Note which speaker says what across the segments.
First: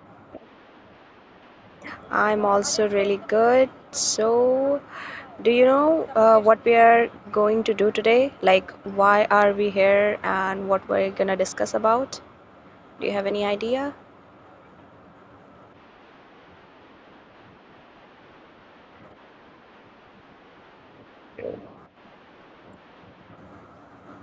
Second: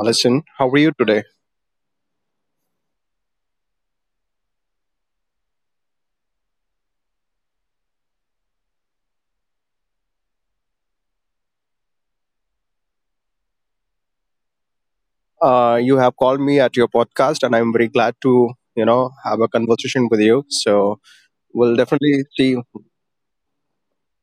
Speaker 1: Alison. How are you today?
Speaker 2: I'm also really good. So, do you know what we are going to do today? Like, why are we here and what we're gonna discuss about? Do you have any idea?
Speaker 1: You have called me at your podcast, and I'm very glad to have a conversation with you. So we'll definitely see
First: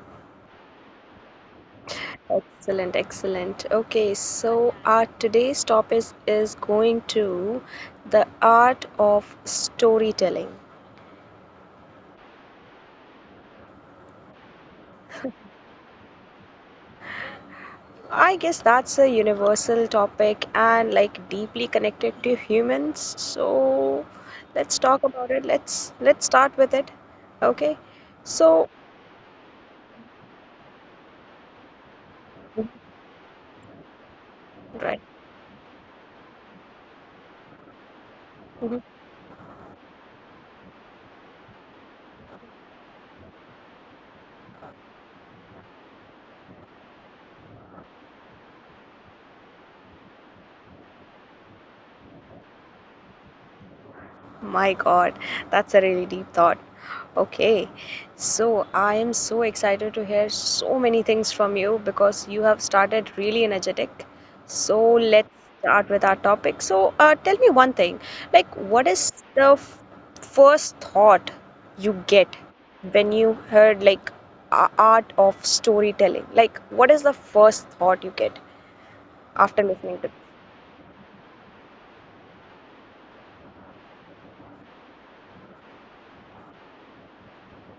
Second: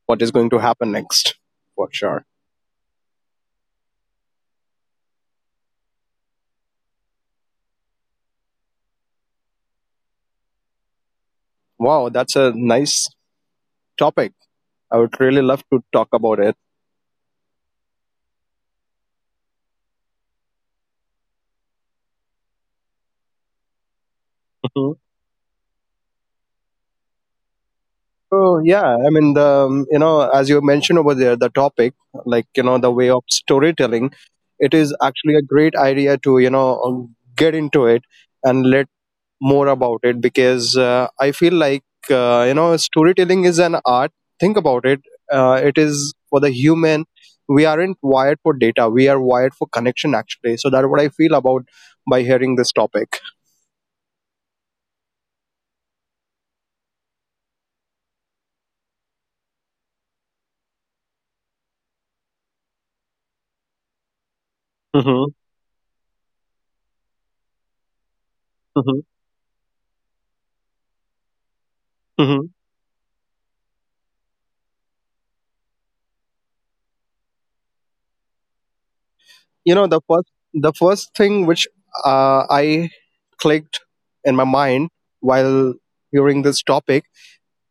Speaker 1: what is going to happen next for sure.
Speaker 2: Excellent, excellent. Okay, so our today's topic is going to the art of storytelling.
Speaker 1: Wow, that's a nice topic. I would really love to talk about it.
Speaker 2: I guess that's a universal topic and like deeply connected to humans. So let's
Speaker 1: Mhm.
Speaker 2: talk about it. Let's start with it. Okay.
Speaker 1: So
Speaker 2: So
Speaker 1: yeah, I mean the you know as you mentioned over there, the topic the way of storytelling, it is
Speaker 2: right.
Speaker 1: actually a great idea to get into it and
Speaker 2: Mm-hmm.
Speaker 1: let more about it because I feel like storytelling is an art. Think about it. It is for the human. We aren't wired for data. We are wired for connection actually. So that's what I feel about by hearing this topic.
Speaker 2: My God, that's a really deep thought. Okay, so I am so excited to hear so many things from you because you have started really energetic. So
Speaker 1: hmm
Speaker 2: let's start with our topic. So, tell me one thing, like what is the first thought you get
Speaker 1: hmm
Speaker 2: when you heard like art of storytelling? Like, what is the first thought you get after listening
Speaker 1: the
Speaker 2: to?
Speaker 1: first the first thing which I clicked in my mind while hearing this topic,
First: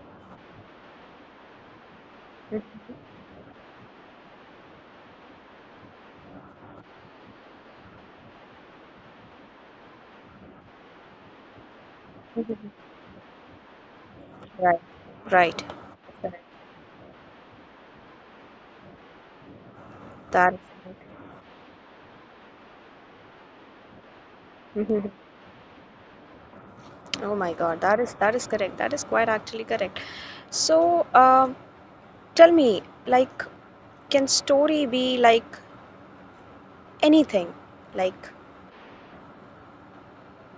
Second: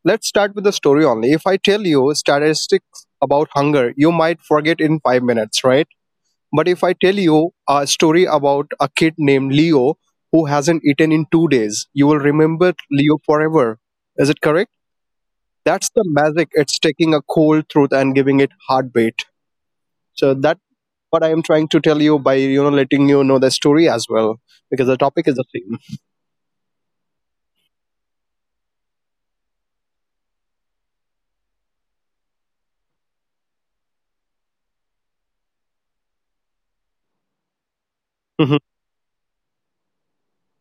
Speaker 1: let's start with the story only. If I tell you statistics about hunger you might forget in 5 minutes, right? But if I tell you a story about a kid named Leo who hasn't eaten in 2 days, you will remember Leo forever. Is it correct?
Speaker 2: Right. Right.
Speaker 1: That's the magic. It's taking a cold truth and giving it heartbeat. So
Speaker 2: That.
Speaker 1: what I am trying to tell you by letting you know the story as well, because the topic is the same.
Speaker 2: Oh my God, that is correct. That is quite actually correct. So, tell me, like, can story be like anything? Like,
Speaker 1: Mhm.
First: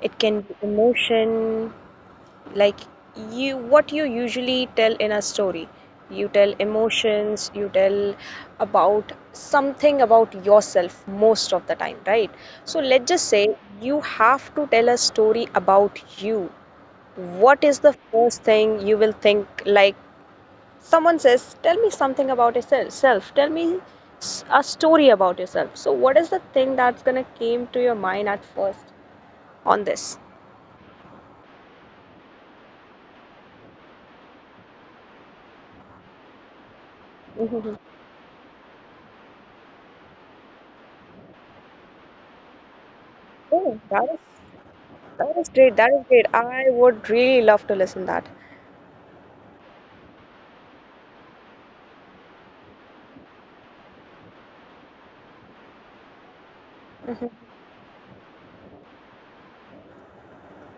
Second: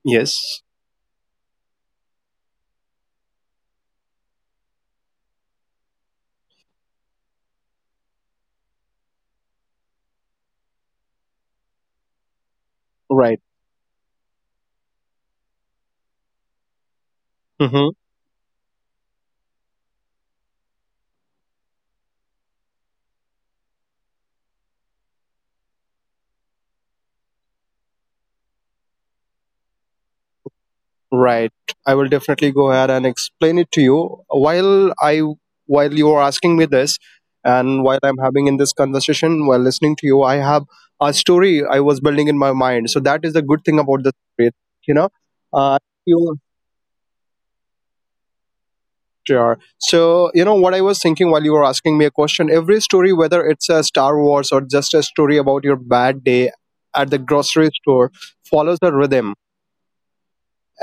Speaker 2: it can be
Speaker 1: Yes,
Speaker 2: emotion. Like, you what you usually tell in a story. You tell emotions. You tell about something about yourself most of the time, right? So let's just
Speaker 1: right.
Speaker 2: say you have to tell a story about you. What is
Speaker 1: hmm
Speaker 2: the first thing you will think like? Someone says, tell me something about yourself. Tell me a story about yourself. So, what is the thing that's going to came to your mind at first on this?
Speaker 1: right. I will definitely go ahead and explain it to you while I while you are asking me this,
Speaker 2: Mhm.
Speaker 1: and while I'm having in this conversation while listening to you. I have a story I was building in my mind, so that is the good thing
Speaker 2: Oh,
Speaker 1: about
Speaker 2: that
Speaker 1: the
Speaker 2: is
Speaker 1: story. You know,
Speaker 2: that is
Speaker 1: uh,
Speaker 2: great. That is great.
Speaker 1: you
Speaker 2: I would really love to listen that.
Speaker 1: Sure. So, you know what I was thinking while you were asking me a question? Every story, whether it's a Star Wars or just a story about your bad day at the
Speaker 2: Mhm.
Speaker 1: grocery store, follows a rhythm.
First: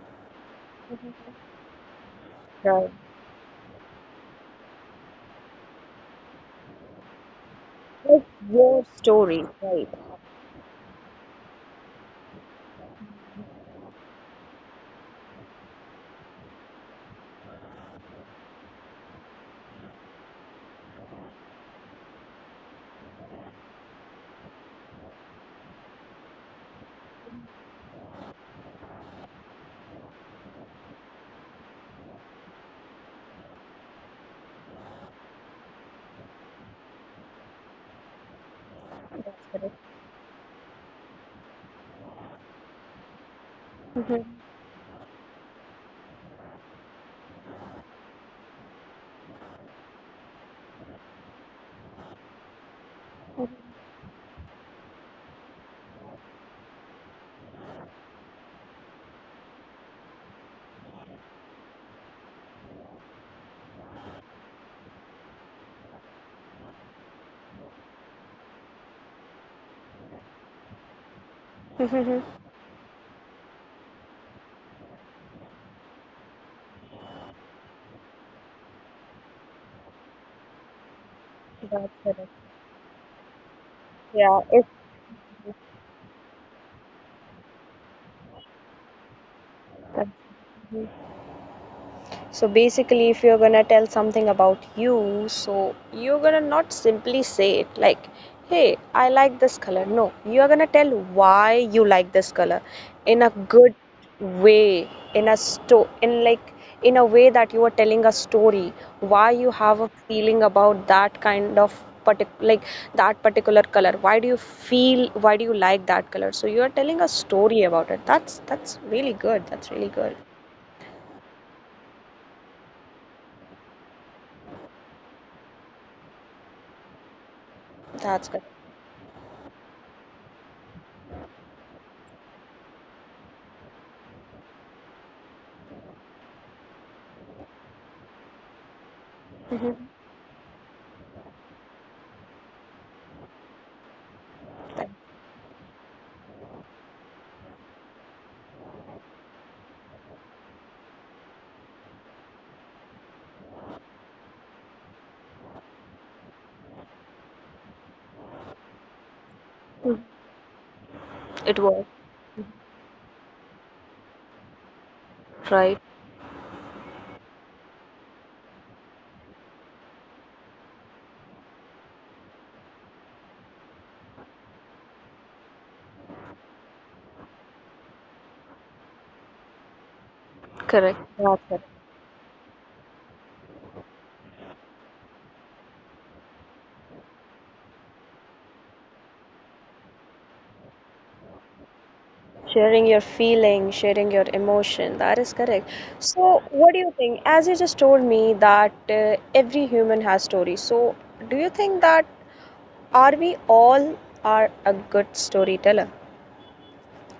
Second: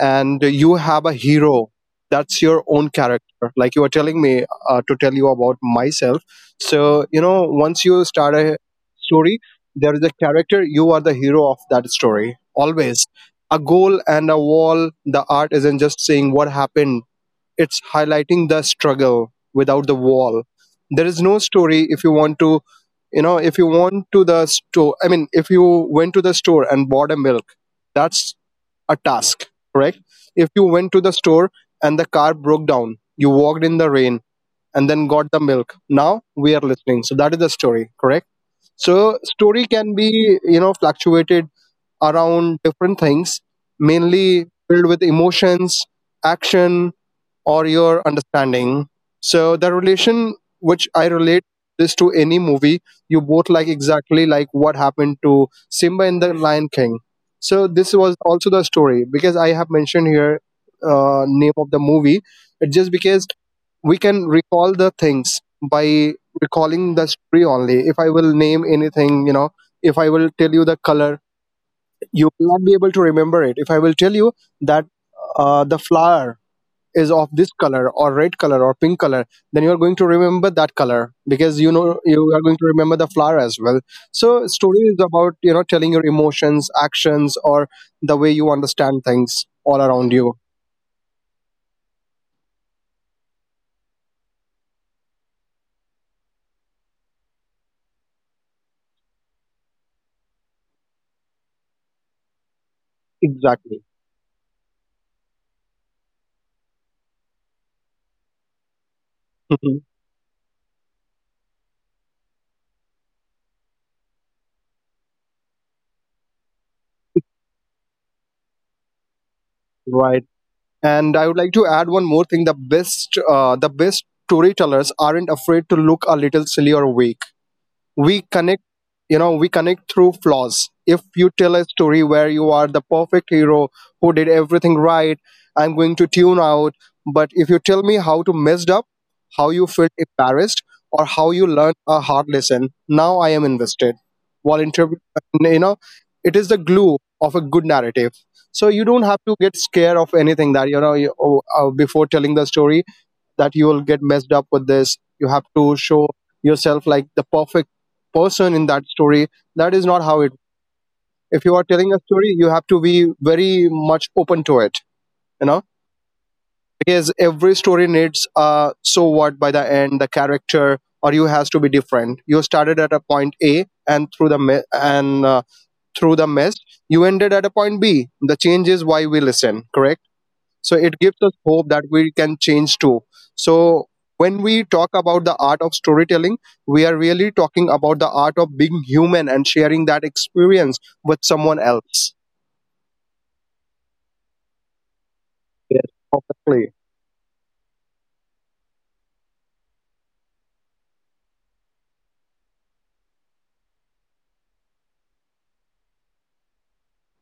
Speaker 1: And you have a hero. That's your
Speaker 2: Right.
Speaker 1: own character. Like you were telling me to tell you about myself. So, you know, once you
Speaker 2: Like
Speaker 1: start a
Speaker 2: your
Speaker 1: story,
Speaker 2: story, right?
Speaker 1: there is a character. You are the hero of that story. Always. A goal and a wall. The art isn't just saying what happened, it's highlighting the struggle. Without the wall there is no story. If you want to the store, I mean if you went to the store and bought a milk, that's a task, correct? If you went to the store and the car broke down, you walked in the rain and then got the milk, now we are listening. So that is the story, correct? So story
Speaker 2: Correct.
Speaker 1: can be fluctuated around different things,
Speaker 2: Mhm,
Speaker 1: mainly filled with emotions, action, or your understanding. So the relation which I relate this to any movie, you both like exactly like what happened to Simba in the Lion King. So this was also the story because I have mentioned here name of the movie. It's just because we can recall the things by recalling the story only. If I will name anything, you know, if I will tell you the color,
Speaker 2: mhm.
Speaker 1: you will not be able to remember it. If I will tell you that the flower is of this color, or red color or pink color, then you are going to remember that color, because you
Speaker 2: That's
Speaker 1: know
Speaker 2: correct.
Speaker 1: you are going to remember the flower as well.
Speaker 2: Yeah.
Speaker 1: So story is about telling your emotions, actions, or the way you understand things all
Speaker 2: It's.
Speaker 1: around you.
Speaker 2: So basically, if you're gonna tell something about you, so you're gonna not simply say it like, hey, I like this color. No, you're gonna tell why you like this color in a good
Speaker 1: Exactly.
Speaker 2: way, in like in a way that you are telling a story, why you
Speaker 1: Mhm.
Speaker 2: have a feeling about that kind of like that particular color. Why do you like that color? So you are telling a story about it. That's really good. That's really good.
Speaker 1: Right, and I would like to add one more thing. The best storytellers aren't afraid to look a little silly or weak. We
Speaker 2: That's good.
Speaker 1: connect, we connect through flaws. If you tell a story where you are the perfect hero who did everything right, I'm going to tune out. But if you tell me how to messed up, how you
Speaker 2: Mhm.
Speaker 1: felt embarrassed, or how you learned a hard lesson, now I am invested. While interview, you know, it is the glue of a good narrative. So you don't have to get scared of anything that before telling the story that you will get messed up with this, you have to show yourself like the perfect person in that story. That is not how it. If you
Speaker 2: It
Speaker 1: are
Speaker 2: was
Speaker 1: telling a story, you have to be very much open to it, you know
Speaker 2: right,
Speaker 1: because every story needs uh, so what by the end the character or you has to be different. You started at a point A and through the mess you ended at a point B. The change is why we listen, correct? So
Speaker 2: correct,
Speaker 1: it gives us
Speaker 2: that's correct.
Speaker 1: hope that we can change too. So when we talk about the art of storytelling, we are really talking about the art of being human and sharing that experience with someone else.
Speaker 2: Sharing your feeling, sharing your emotion, that is correct.
Speaker 1: Yes,
Speaker 2: So
Speaker 1: perfectly.
Speaker 2: what do you think, as you just told me that every human has stories, so do you think that are we all are a good storyteller,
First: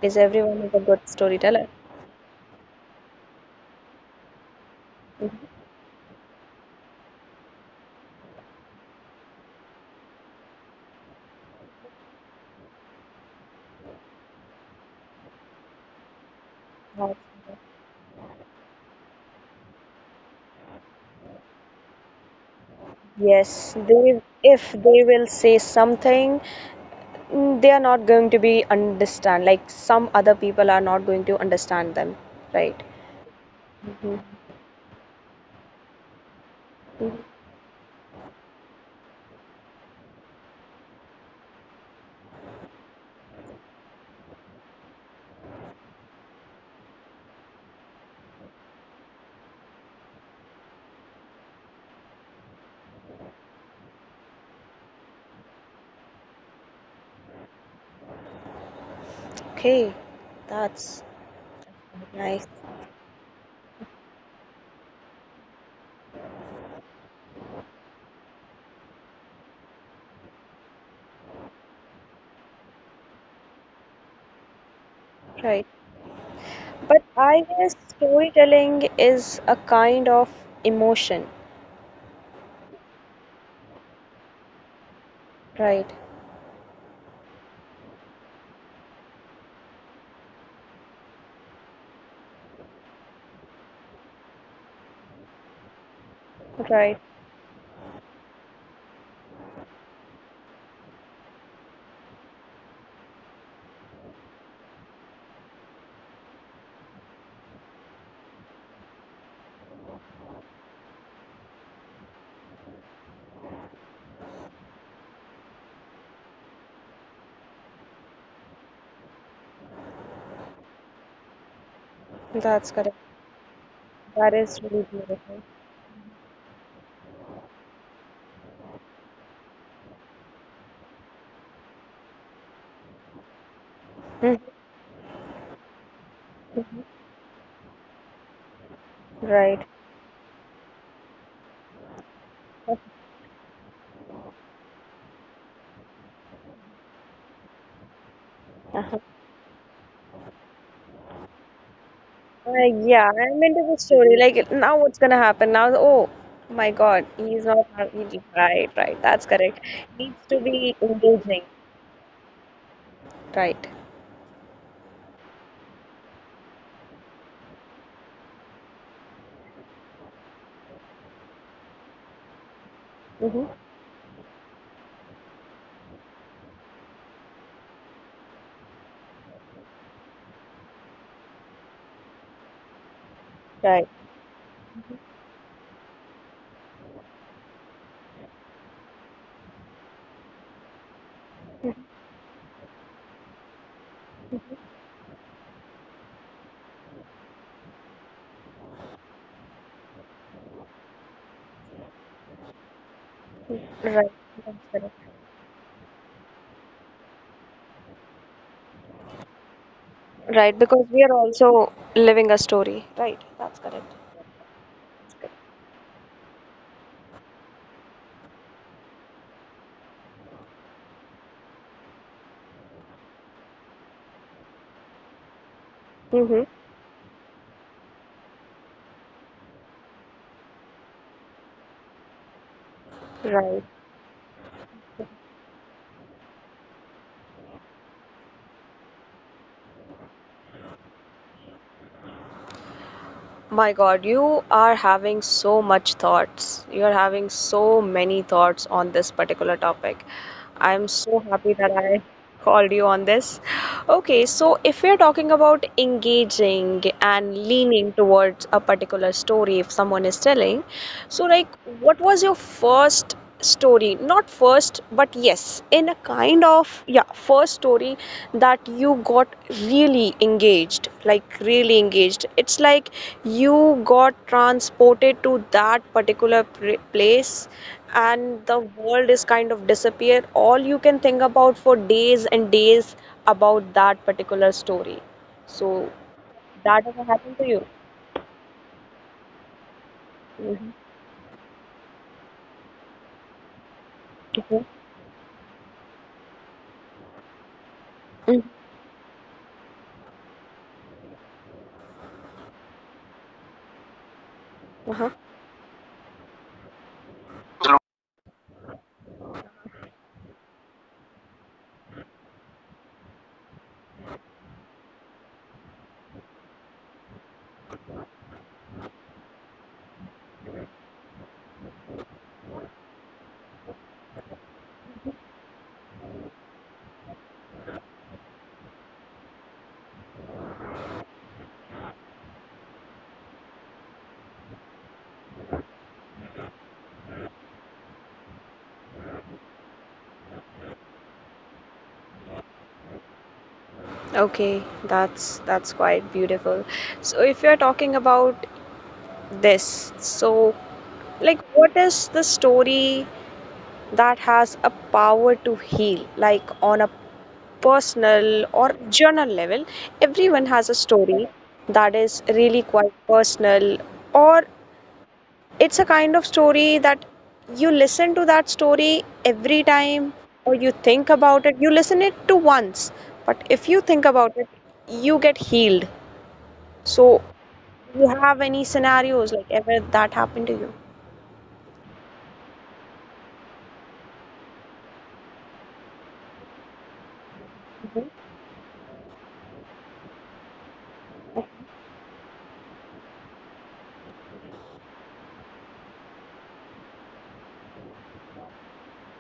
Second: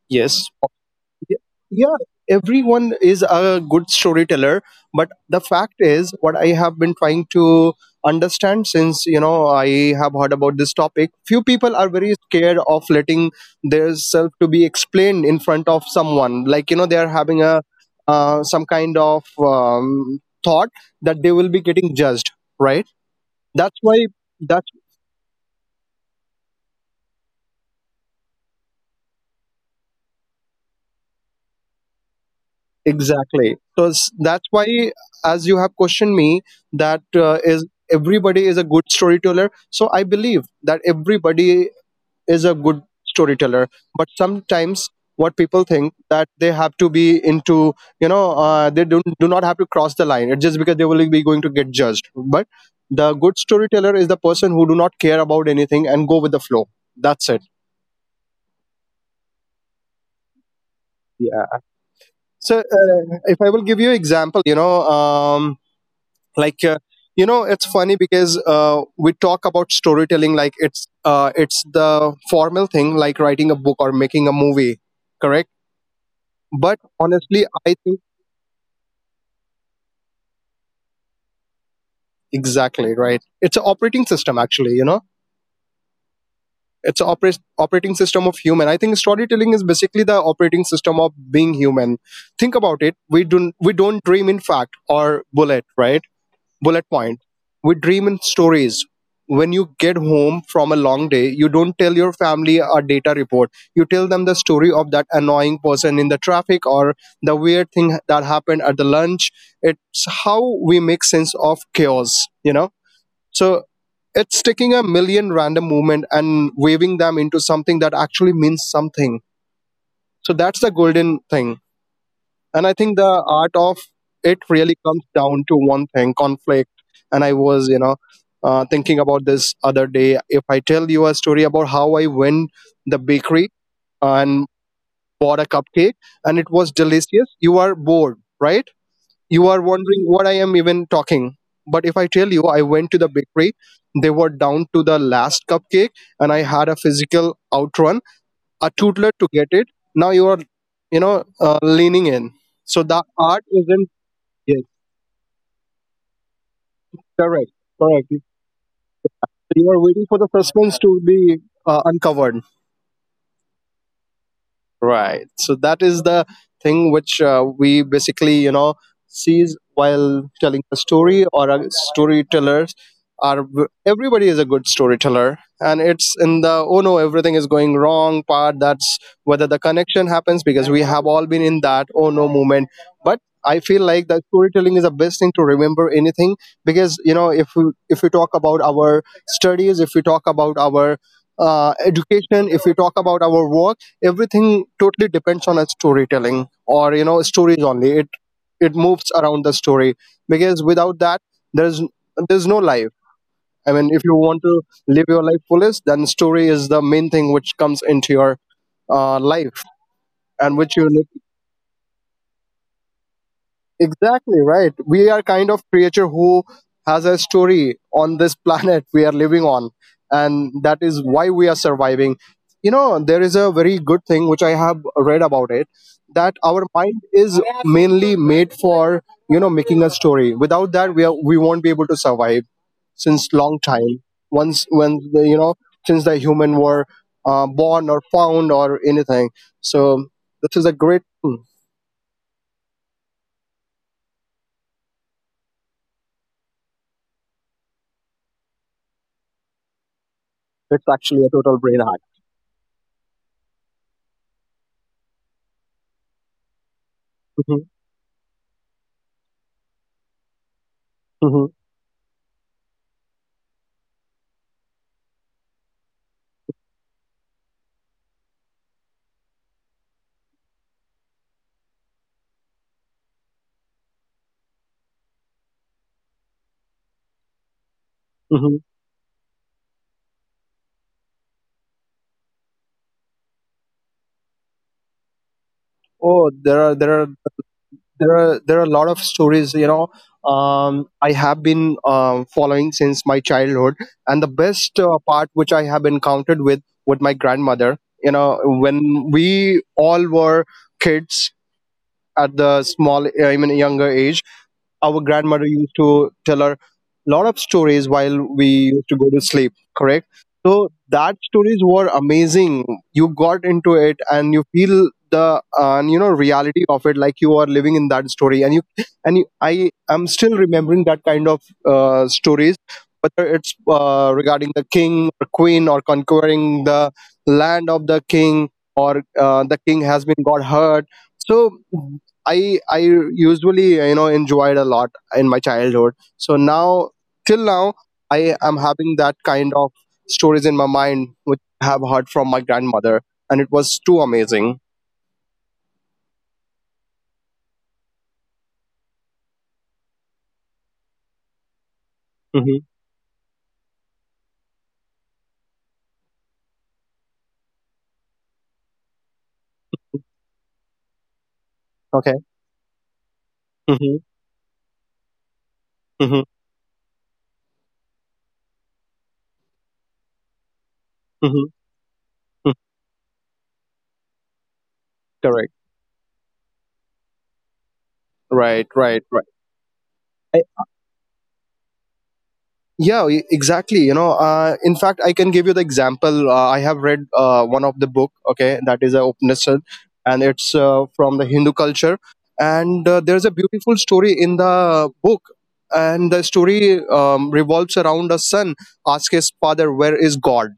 Speaker 2: is
Speaker 1: Yes.
Speaker 2: everyone is a good
Speaker 1: Y-
Speaker 2: storyteller?
Speaker 1: yeah, everyone is a good storyteller, but the fact is what I have been trying to understand since you know I have heard about this topic, few people are very scared of letting their self to be explained in front of someone, like you know they are
Speaker 2: That's
Speaker 1: having a some kind of thought that they will be getting judged, right?
Speaker 2: yes,
Speaker 1: That's why
Speaker 2: they, if
Speaker 1: that's
Speaker 2: they will say something, they are not going to be understand, like some other people are not going to understand them, right?
Speaker 1: exactly. So
Speaker 2: Mhm.
Speaker 1: that's why, as you have questioned me, that is everybody is a good storyteller. So I believe that everybody is a good storyteller. But sometimes what people think that they have to be into, they don't do not have to cross the line. It's just because they will be going to get judged. But the good storyteller is the person who do not care about anything and go with the flow. That's it.
Speaker 2: Okay, that's
Speaker 1: Yeah.
Speaker 2: nice,
Speaker 1: So if I will give you example, you know. Um, like you know it's funny because we talk about storytelling like it's the formal thing, like writing a book or making a movie, correct?
Speaker 2: right?
Speaker 1: But
Speaker 2: But
Speaker 1: honestly
Speaker 2: I
Speaker 1: I
Speaker 2: guess
Speaker 1: think
Speaker 2: storytelling is a kind of emotion,
Speaker 1: exactly right, it's an operating system actually, you know,
Speaker 2: right?
Speaker 1: it's an operating system of human. I think storytelling is basically the operating system of being human. Think about it, we don't dream in fact or bullet, right? Bullet
Speaker 2: Right,
Speaker 1: point. We dream in stories. When you get home from a long day, you don't tell your family a data report. You tell them the story of that annoying person in the traffic, or the weird thing that happened at the lunch. It's how we make sense of chaos, you know? So it's taking a million random movement and waving them into something that actually means something. So that's the golden thing, and I
Speaker 2: that's
Speaker 1: think
Speaker 2: correct.
Speaker 1: the art of it
Speaker 2: That is
Speaker 1: really
Speaker 2: really
Speaker 1: comes down
Speaker 2: beautiful.
Speaker 1: to one thing: conflict. And I was, you know, thinking about this other day, if I tell you a story about how I went the bakery
Speaker 2: Mhm,
Speaker 1: and bought a cupcake and it was
Speaker 2: mhm.
Speaker 1: delicious, you are bored, right? You are
Speaker 2: Right.
Speaker 1: wondering what I am even talking. But if I tell you I went to the bakery, they were down to the last cupcake, and I had a physical outrun a
Speaker 2: Uh-huh.
Speaker 1: tootler to get it, now you are, you know, leaning in. So the
Speaker 2: Yeah,
Speaker 1: art
Speaker 2: I'm into the
Speaker 1: isn't.
Speaker 2: story. Like
Speaker 1: Yes,
Speaker 2: now, what's gonna happen? Now, oh my God,
Speaker 1: correct,
Speaker 2: he's not
Speaker 1: correct. You
Speaker 2: happy. Right, right. That's correct.
Speaker 1: you are waiting for the
Speaker 2: Needs to
Speaker 1: suspense
Speaker 2: be
Speaker 1: to be
Speaker 2: engaging.
Speaker 1: uncovered.
Speaker 2: Right.
Speaker 1: Right. So that is the thing which we basically, you know, sees while telling a story. Or a storytellers are,
Speaker 2: Mm-hmm.
Speaker 1: everybody is a good storyteller, and it's in the oh no everything is going wrong part, that's whether the connection happens, because we have all been in that oh no moment. But I feel
Speaker 2: Right.
Speaker 1: like the storytelling is the best thing to remember anything, because you know if we talk about our studies, if we talk about our education, if we talk about our work, everything totally depends on a storytelling, or you know, stories only. It moves around the story, because without that there's no life. I mean
Speaker 2: Mm-hmm.
Speaker 1: if you
Speaker 2: Right.
Speaker 1: want to
Speaker 2: That's correct.
Speaker 1: live your life fullest, then story is the main thing which comes into your life. And
Speaker 2: Right,
Speaker 1: which you
Speaker 2: because we are also living a story. Right, that's correct.
Speaker 1: exactly right. We are kind of creature who has a story on this planet we are living on, and that is why we are surviving. You know, there is a very good thing which I have read about it, that
Speaker 2: Mm-hmm.
Speaker 1: our mind is mainly made for making a story. Without that, we won't be able to survive since long
Speaker 2: Right.
Speaker 1: time. Once when the, you know, since the human were born or found or anything. So this is a great. hmm,
Speaker 2: My God, you are having so much thoughts. You are having so many thoughts on this particular topic.
Speaker 1: It's
Speaker 2: I'm so
Speaker 1: actually a
Speaker 2: happy
Speaker 1: total
Speaker 2: that
Speaker 1: brain hack.
Speaker 2: I called you on this. Okay, so if we're talking about engaging and leaning towards a particular story, if someone is telling, so
Speaker 1: hmm
Speaker 2: like, what was your first story? Not first, but yes, in a kind of, yeah, first story that you got really engaged, like, really engaged. It's like, you got transported to that particular place and
Speaker 1: hmm
Speaker 2: the world is kind of disappear, all you can think about for days and days about that particular story, so
Speaker 1: Oh, there are
Speaker 2: that
Speaker 1: there
Speaker 2: ever
Speaker 1: are
Speaker 2: happened to you?
Speaker 1: there are there are a lot of stories. You know,
Speaker 2: Mhm.
Speaker 1: I have been following since my childhood, and the
Speaker 2: Mhm.
Speaker 1: best part which I have encountered with my grandmother. You know,
Speaker 2: Mm.
Speaker 1: when we all were kids at the small, I mean, younger age, our
Speaker 2: Uh-huh.
Speaker 1: grandmother used to tell her a lot of stories while we used to go to sleep, correct? So that stories were amazing. You got into it and you feel the you know reality of it, like you are living in that story and you, I am still remembering that kind of stories, whether it's regarding the king or queen or conquering the land of the king or the king has been got hurt. So I usually you know enjoyed a lot in my childhood. So now till now I am having that kind of stories in my mind which I have heard from my grandmother, and it was too amazing.
Speaker 2: Okay, that's quite beautiful. So if you're talking about this, so
Speaker 1: Hmm
Speaker 2: like what is the story that has a power to heal, like on a personal or journal level, everyone
Speaker 1: Okay.
Speaker 2: has a story that is
Speaker 1: hmm
Speaker 2: really quite personal, or
Speaker 1: hmm
Speaker 2: it's a kind of story that you listen to that story every
Speaker 1: hmm
Speaker 2: time, or you think
Speaker 1: hmm
Speaker 2: about it. You listen it to once, but if you
Speaker 1: Correct.
Speaker 2: think about it, you get healed.
Speaker 1: Right.
Speaker 2: So,
Speaker 1: Right. Right.
Speaker 2: do you have any scenarios like ever that happened to you?
Speaker 1: Yeah, exactly, you know, in fact I can give you the example. I have read one of the book, okay, that is a
Speaker 2: Mhm,
Speaker 1: Upanishad, and it's from the Hindu culture, and there's a beautiful story in the book. And the story revolves around a son asks his father, where is god?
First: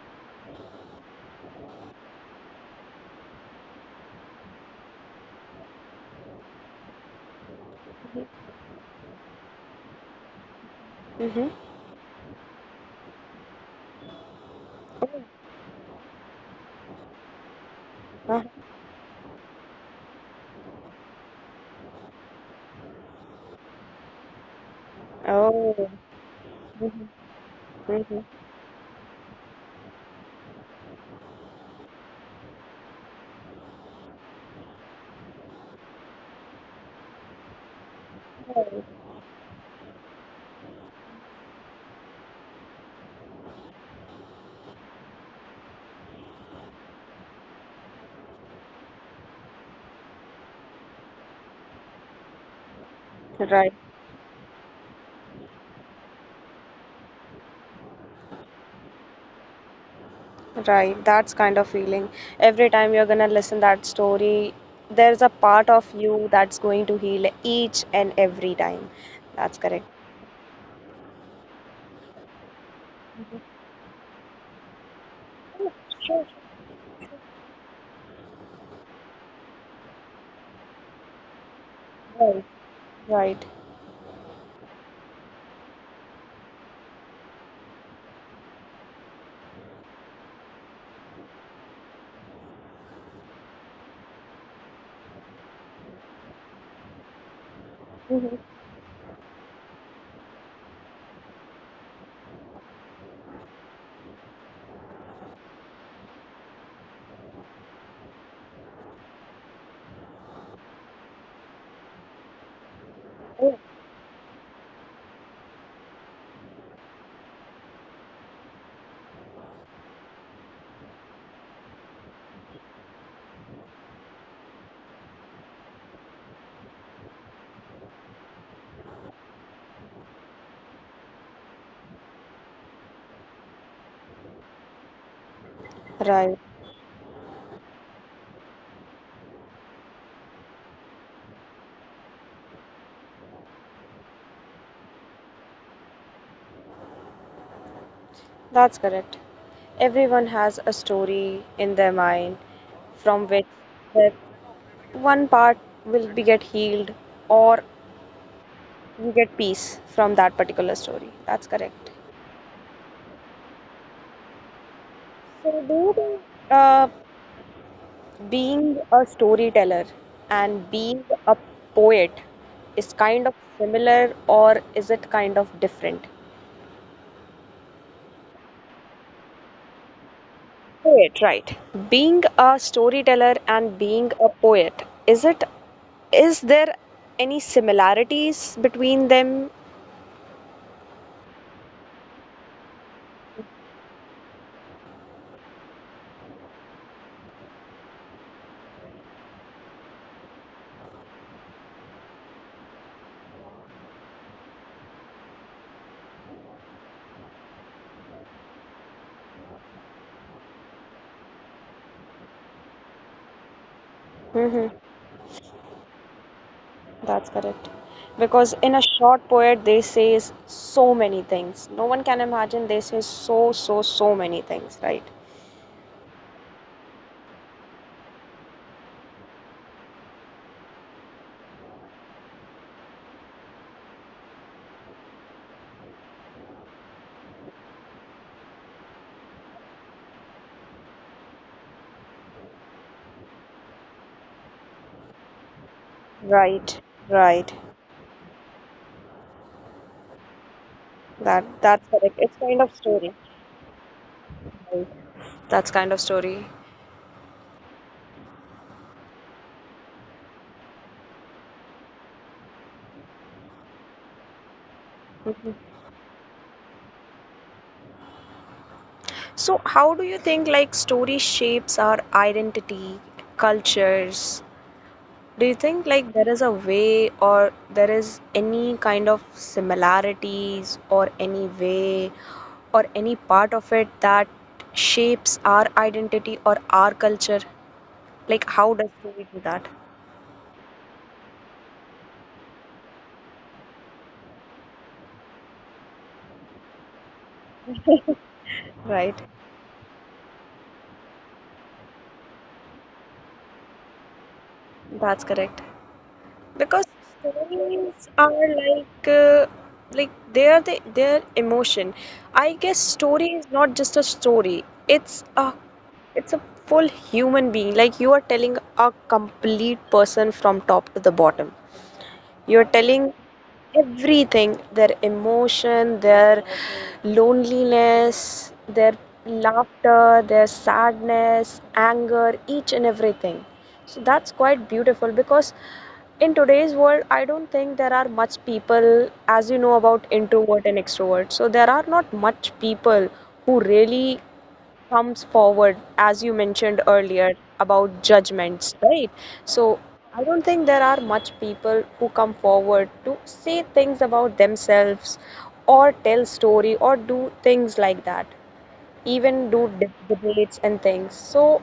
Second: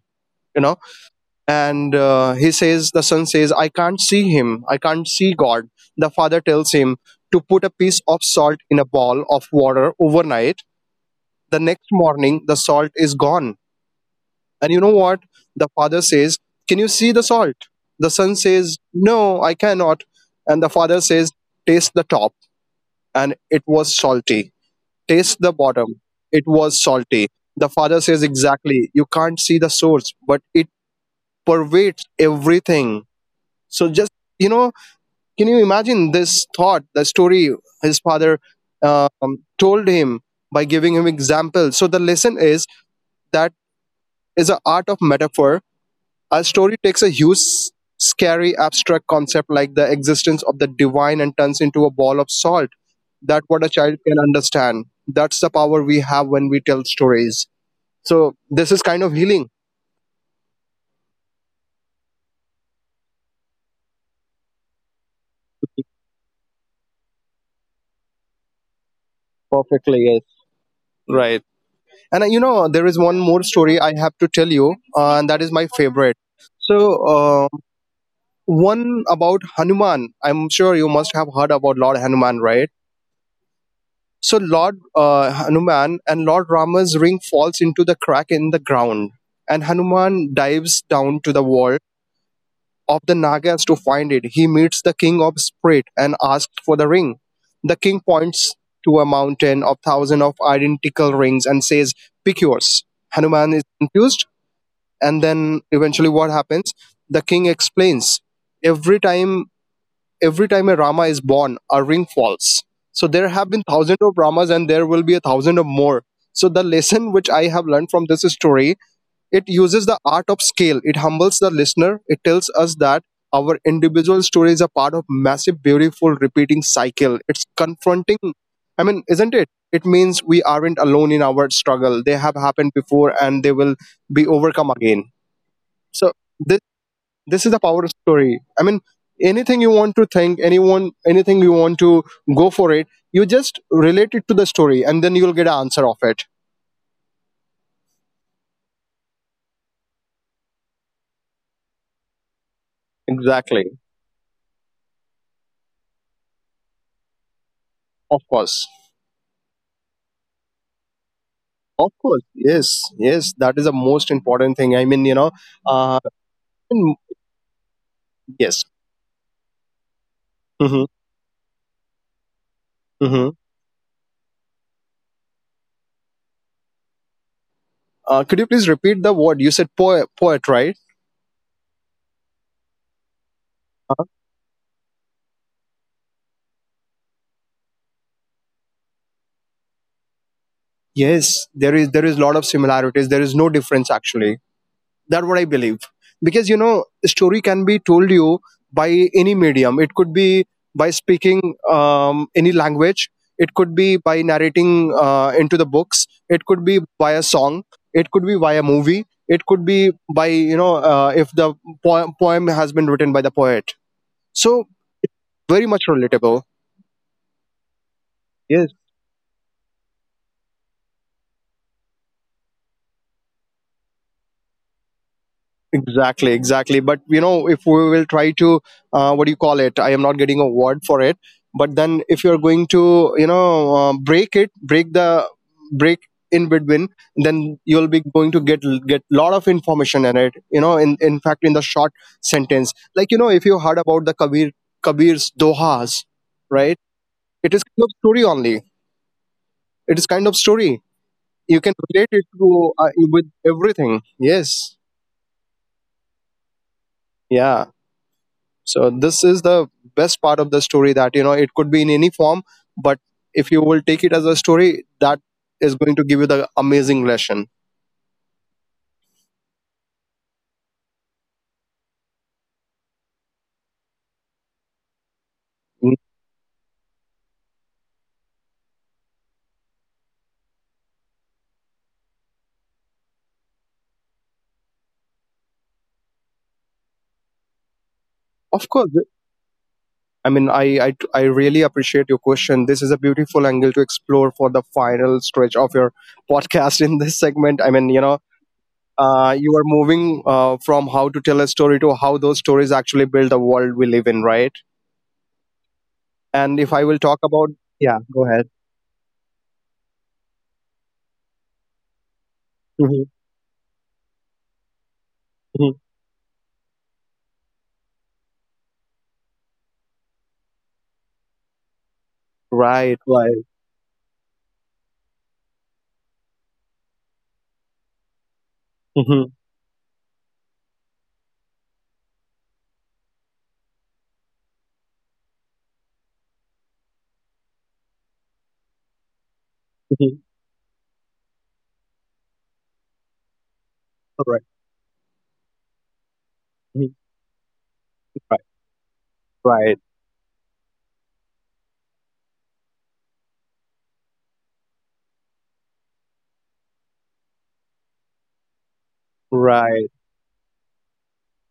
Speaker 1: You know, and he says, the son says, I can't see him, I can't see god. The father tells him to put a piece of
Speaker 2: mhm,
Speaker 1: salt in a ball of water overnight.
Speaker 2: mhm.
Speaker 1: The next morning, the salt is gone. And you know
Speaker 2: Oh,
Speaker 1: what? The father says, Can you see the salt? The son
Speaker 2: uh-huh.
Speaker 1: says, No, I cannot. And the father says, Taste the top. And it was salty. Taste the
Speaker 2: Oh,
Speaker 1: bottom. It was salty. The father says,
Speaker 2: hmm,
Speaker 1: Exactly. You can't see the source, but it pervades everything. So just, you know, can you imagine this thought, the story his father um, told him by giving him examples? So the lesson is that is the art of metaphor. A story takes a huge, scary, abstract concept like the existence of the divine and turns into a ball of salt. That's what a
Speaker 2: right.
Speaker 1: child can understand. That's the power we have when we tell stories. So this is kind of healing.
Speaker 2: Right, that's kind of feeling. Every time you're gonna listen that story, there's a part of you that's going to heal each and every time. That's correct.
Speaker 1: Perfectly, yes. Right. And you know, there is one more story I have to tell you, and that is my favorite.
Speaker 2: Sure,
Speaker 1: So, one about Hanuman. I'm sure you must have heard about Lord Hanuman,
Speaker 2: right.
Speaker 1: right?
Speaker 2: Right.
Speaker 1: So Lord Hanuman and Lord Rama's ring falls into the crack in the ground, and Hanuman dives down to the wall of the Nagas to find it. He meets the king of spirit and asks for the ring. The king
Speaker 2: Mhm.
Speaker 1: points to a mountain of thousands of identical rings and says, "Pick yours." Hanuman is confused, and then eventually, what happens? The king explains. Every time every time a Rama is born, a ring falls. So there have
Speaker 2: Yeah.
Speaker 1: been thousands of Ramas and there will be a thousand or more. So the lesson which I have learned from this story, it uses the art of scale. It humbles the listener. It tells us that our individual story is a part of massive, beautiful, repeating cycle. It's confronting. I mean, isn't it? It means we aren't alone in our struggle. They have happened before and they will be overcome again. So
Speaker 2: Right.
Speaker 1: this this is the power of story, I mean, anything you want to think, anyone, anything you want to, go for it, you just relate it to the story and then you'll get an answer of it.
Speaker 2: That's correct. Everyone has a story in their mind from which
Speaker 1: Exactly.
Speaker 2: that one part will be get healed or
Speaker 1: Of course.
Speaker 2: you get peace from that particular story. That's
Speaker 1: Of
Speaker 2: correct.
Speaker 1: course, yes, yes, that is the most important thing, I mean, you know.
Speaker 2: So do
Speaker 1: uh
Speaker 2: you think,
Speaker 1: mm,
Speaker 2: Uh,
Speaker 1: yes.
Speaker 2: being a storyteller and
Speaker 1: hmm
Speaker 2: being a poet is
Speaker 1: hmm
Speaker 2: kind of similar or is it kind of different?
Speaker 1: Could you please repeat the word you said? Poet, poet, right?
Speaker 2: Poet, right. Being a storyteller and
Speaker 1: Uh,
Speaker 2: being a poet, is it, is there any similarities between them?
Speaker 1: yes, there is lot of similarities, there is no difference actually. That's what I believe. Because you know, story can be told you by any medium. It could be by speaking any language. It could be by narrating into the books. It could be by a song. It could be by a movie. It could be by you know if the poem has been written by the poet. So
Speaker 2: Hmm.
Speaker 1: very much relatable.
Speaker 2: That's correct. Because in a short poet they say so many things. No one can imagine, they say so many things, right?
Speaker 1: Exactly, exactly. But you know, if we will try to, what do you call it? I am not getting a word for it. But then, if you are going to, you know, break it, break the break in between, then you'll be going to get lot of information in it. You know, in fact, in the short sentence, like you know, if you heard about the Kabir's Dohas, right?
Speaker 2: Right,
Speaker 1: It
Speaker 2: right.
Speaker 1: is kind of story only. It is kind of story.
Speaker 2: That
Speaker 1: You can
Speaker 2: that's
Speaker 1: relate it
Speaker 2: correct. It's kind
Speaker 1: to
Speaker 2: of story.
Speaker 1: with everything. Yes.
Speaker 2: Right. That's kind of story.
Speaker 1: Yeah. So this is the best part of the story, that you know it could be in any form, but if you will take it as a story, that is going to give you the amazing lesson.
Speaker 2: So, how do you think like story shapes our identity, cultures? Do you think
Speaker 1: Mm,
Speaker 2: like there is a way or there is any kind of similarities or any way or any part of it that shapes our identity or our culture? Like,
Speaker 1: of
Speaker 2: how
Speaker 1: course,
Speaker 2: does story do that?
Speaker 1: I mean, I really appreciate your question. This is a beautiful angle to explore for the final stretch of your podcast in this segment, I mean, you know,
Speaker 2: Right.
Speaker 1: you are moving from how to tell a story to how those stories actually build the world we live in, right?
Speaker 2: That's correct.
Speaker 1: And if
Speaker 2: Because
Speaker 1: I will talk about,
Speaker 2: stories
Speaker 1: yeah, go
Speaker 2: are
Speaker 1: ahead.
Speaker 2: like they are the, their emotion. I guess
Speaker 1: Mhm,
Speaker 2: story is not just a story, it's a,
Speaker 1: mhm.
Speaker 2: it's a full human being, like you are telling a complete person from top to the bottom, you're
Speaker 1: right
Speaker 2: telling
Speaker 1: right
Speaker 2: everything, their emotion, their loneliness, their
Speaker 1: Mhm,
Speaker 2: laughter, their sadness, anger, each and everything. So that's quite beautiful because in today's world, I don't think there are much people, as you know about
Speaker 1: mhm.
Speaker 2: introvert and extrovert. So there are not much people who really comes forward, as you mentioned
Speaker 1: Mhm.
Speaker 2: earlier, about
Speaker 1: Right,
Speaker 2: judgments, right? So
Speaker 1: right,
Speaker 2: I don't think there are much people who come forward to say things about themselves or tell story or do things like that, even do
Speaker 1: right.
Speaker 2: debates and things. So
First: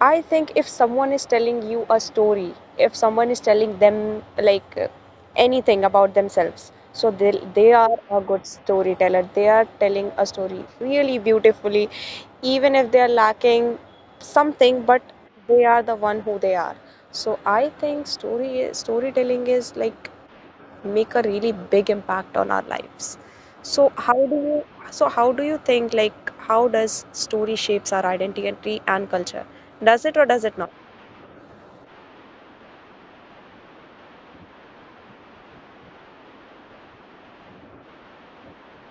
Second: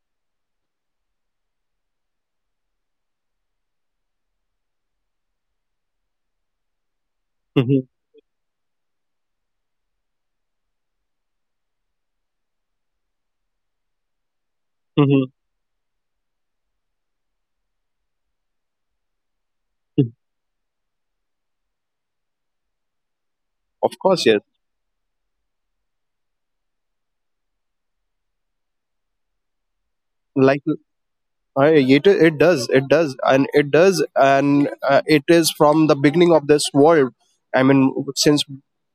Speaker 2: I think if someone is telling you a story, if someone is telling them like anything about themselves, so they
Speaker 1: Mhm,
Speaker 2: are a good storyteller. They are telling a story really beautifully, even if they are lacking something, but
Speaker 1: mhm,
Speaker 2: they are the one who they are. So I think storytelling is
Speaker 1: mhm.
Speaker 2: like make a really big impact on our lives. So
Speaker 1: Of
Speaker 2: how
Speaker 1: course,
Speaker 2: do
Speaker 1: yes.
Speaker 2: you so how do you think like how does story shapes our identity and culture? Does it or does it
Speaker 1: Like
Speaker 2: not?
Speaker 1: it, it does, and it does, and it is from the beginning of this world. I mean, since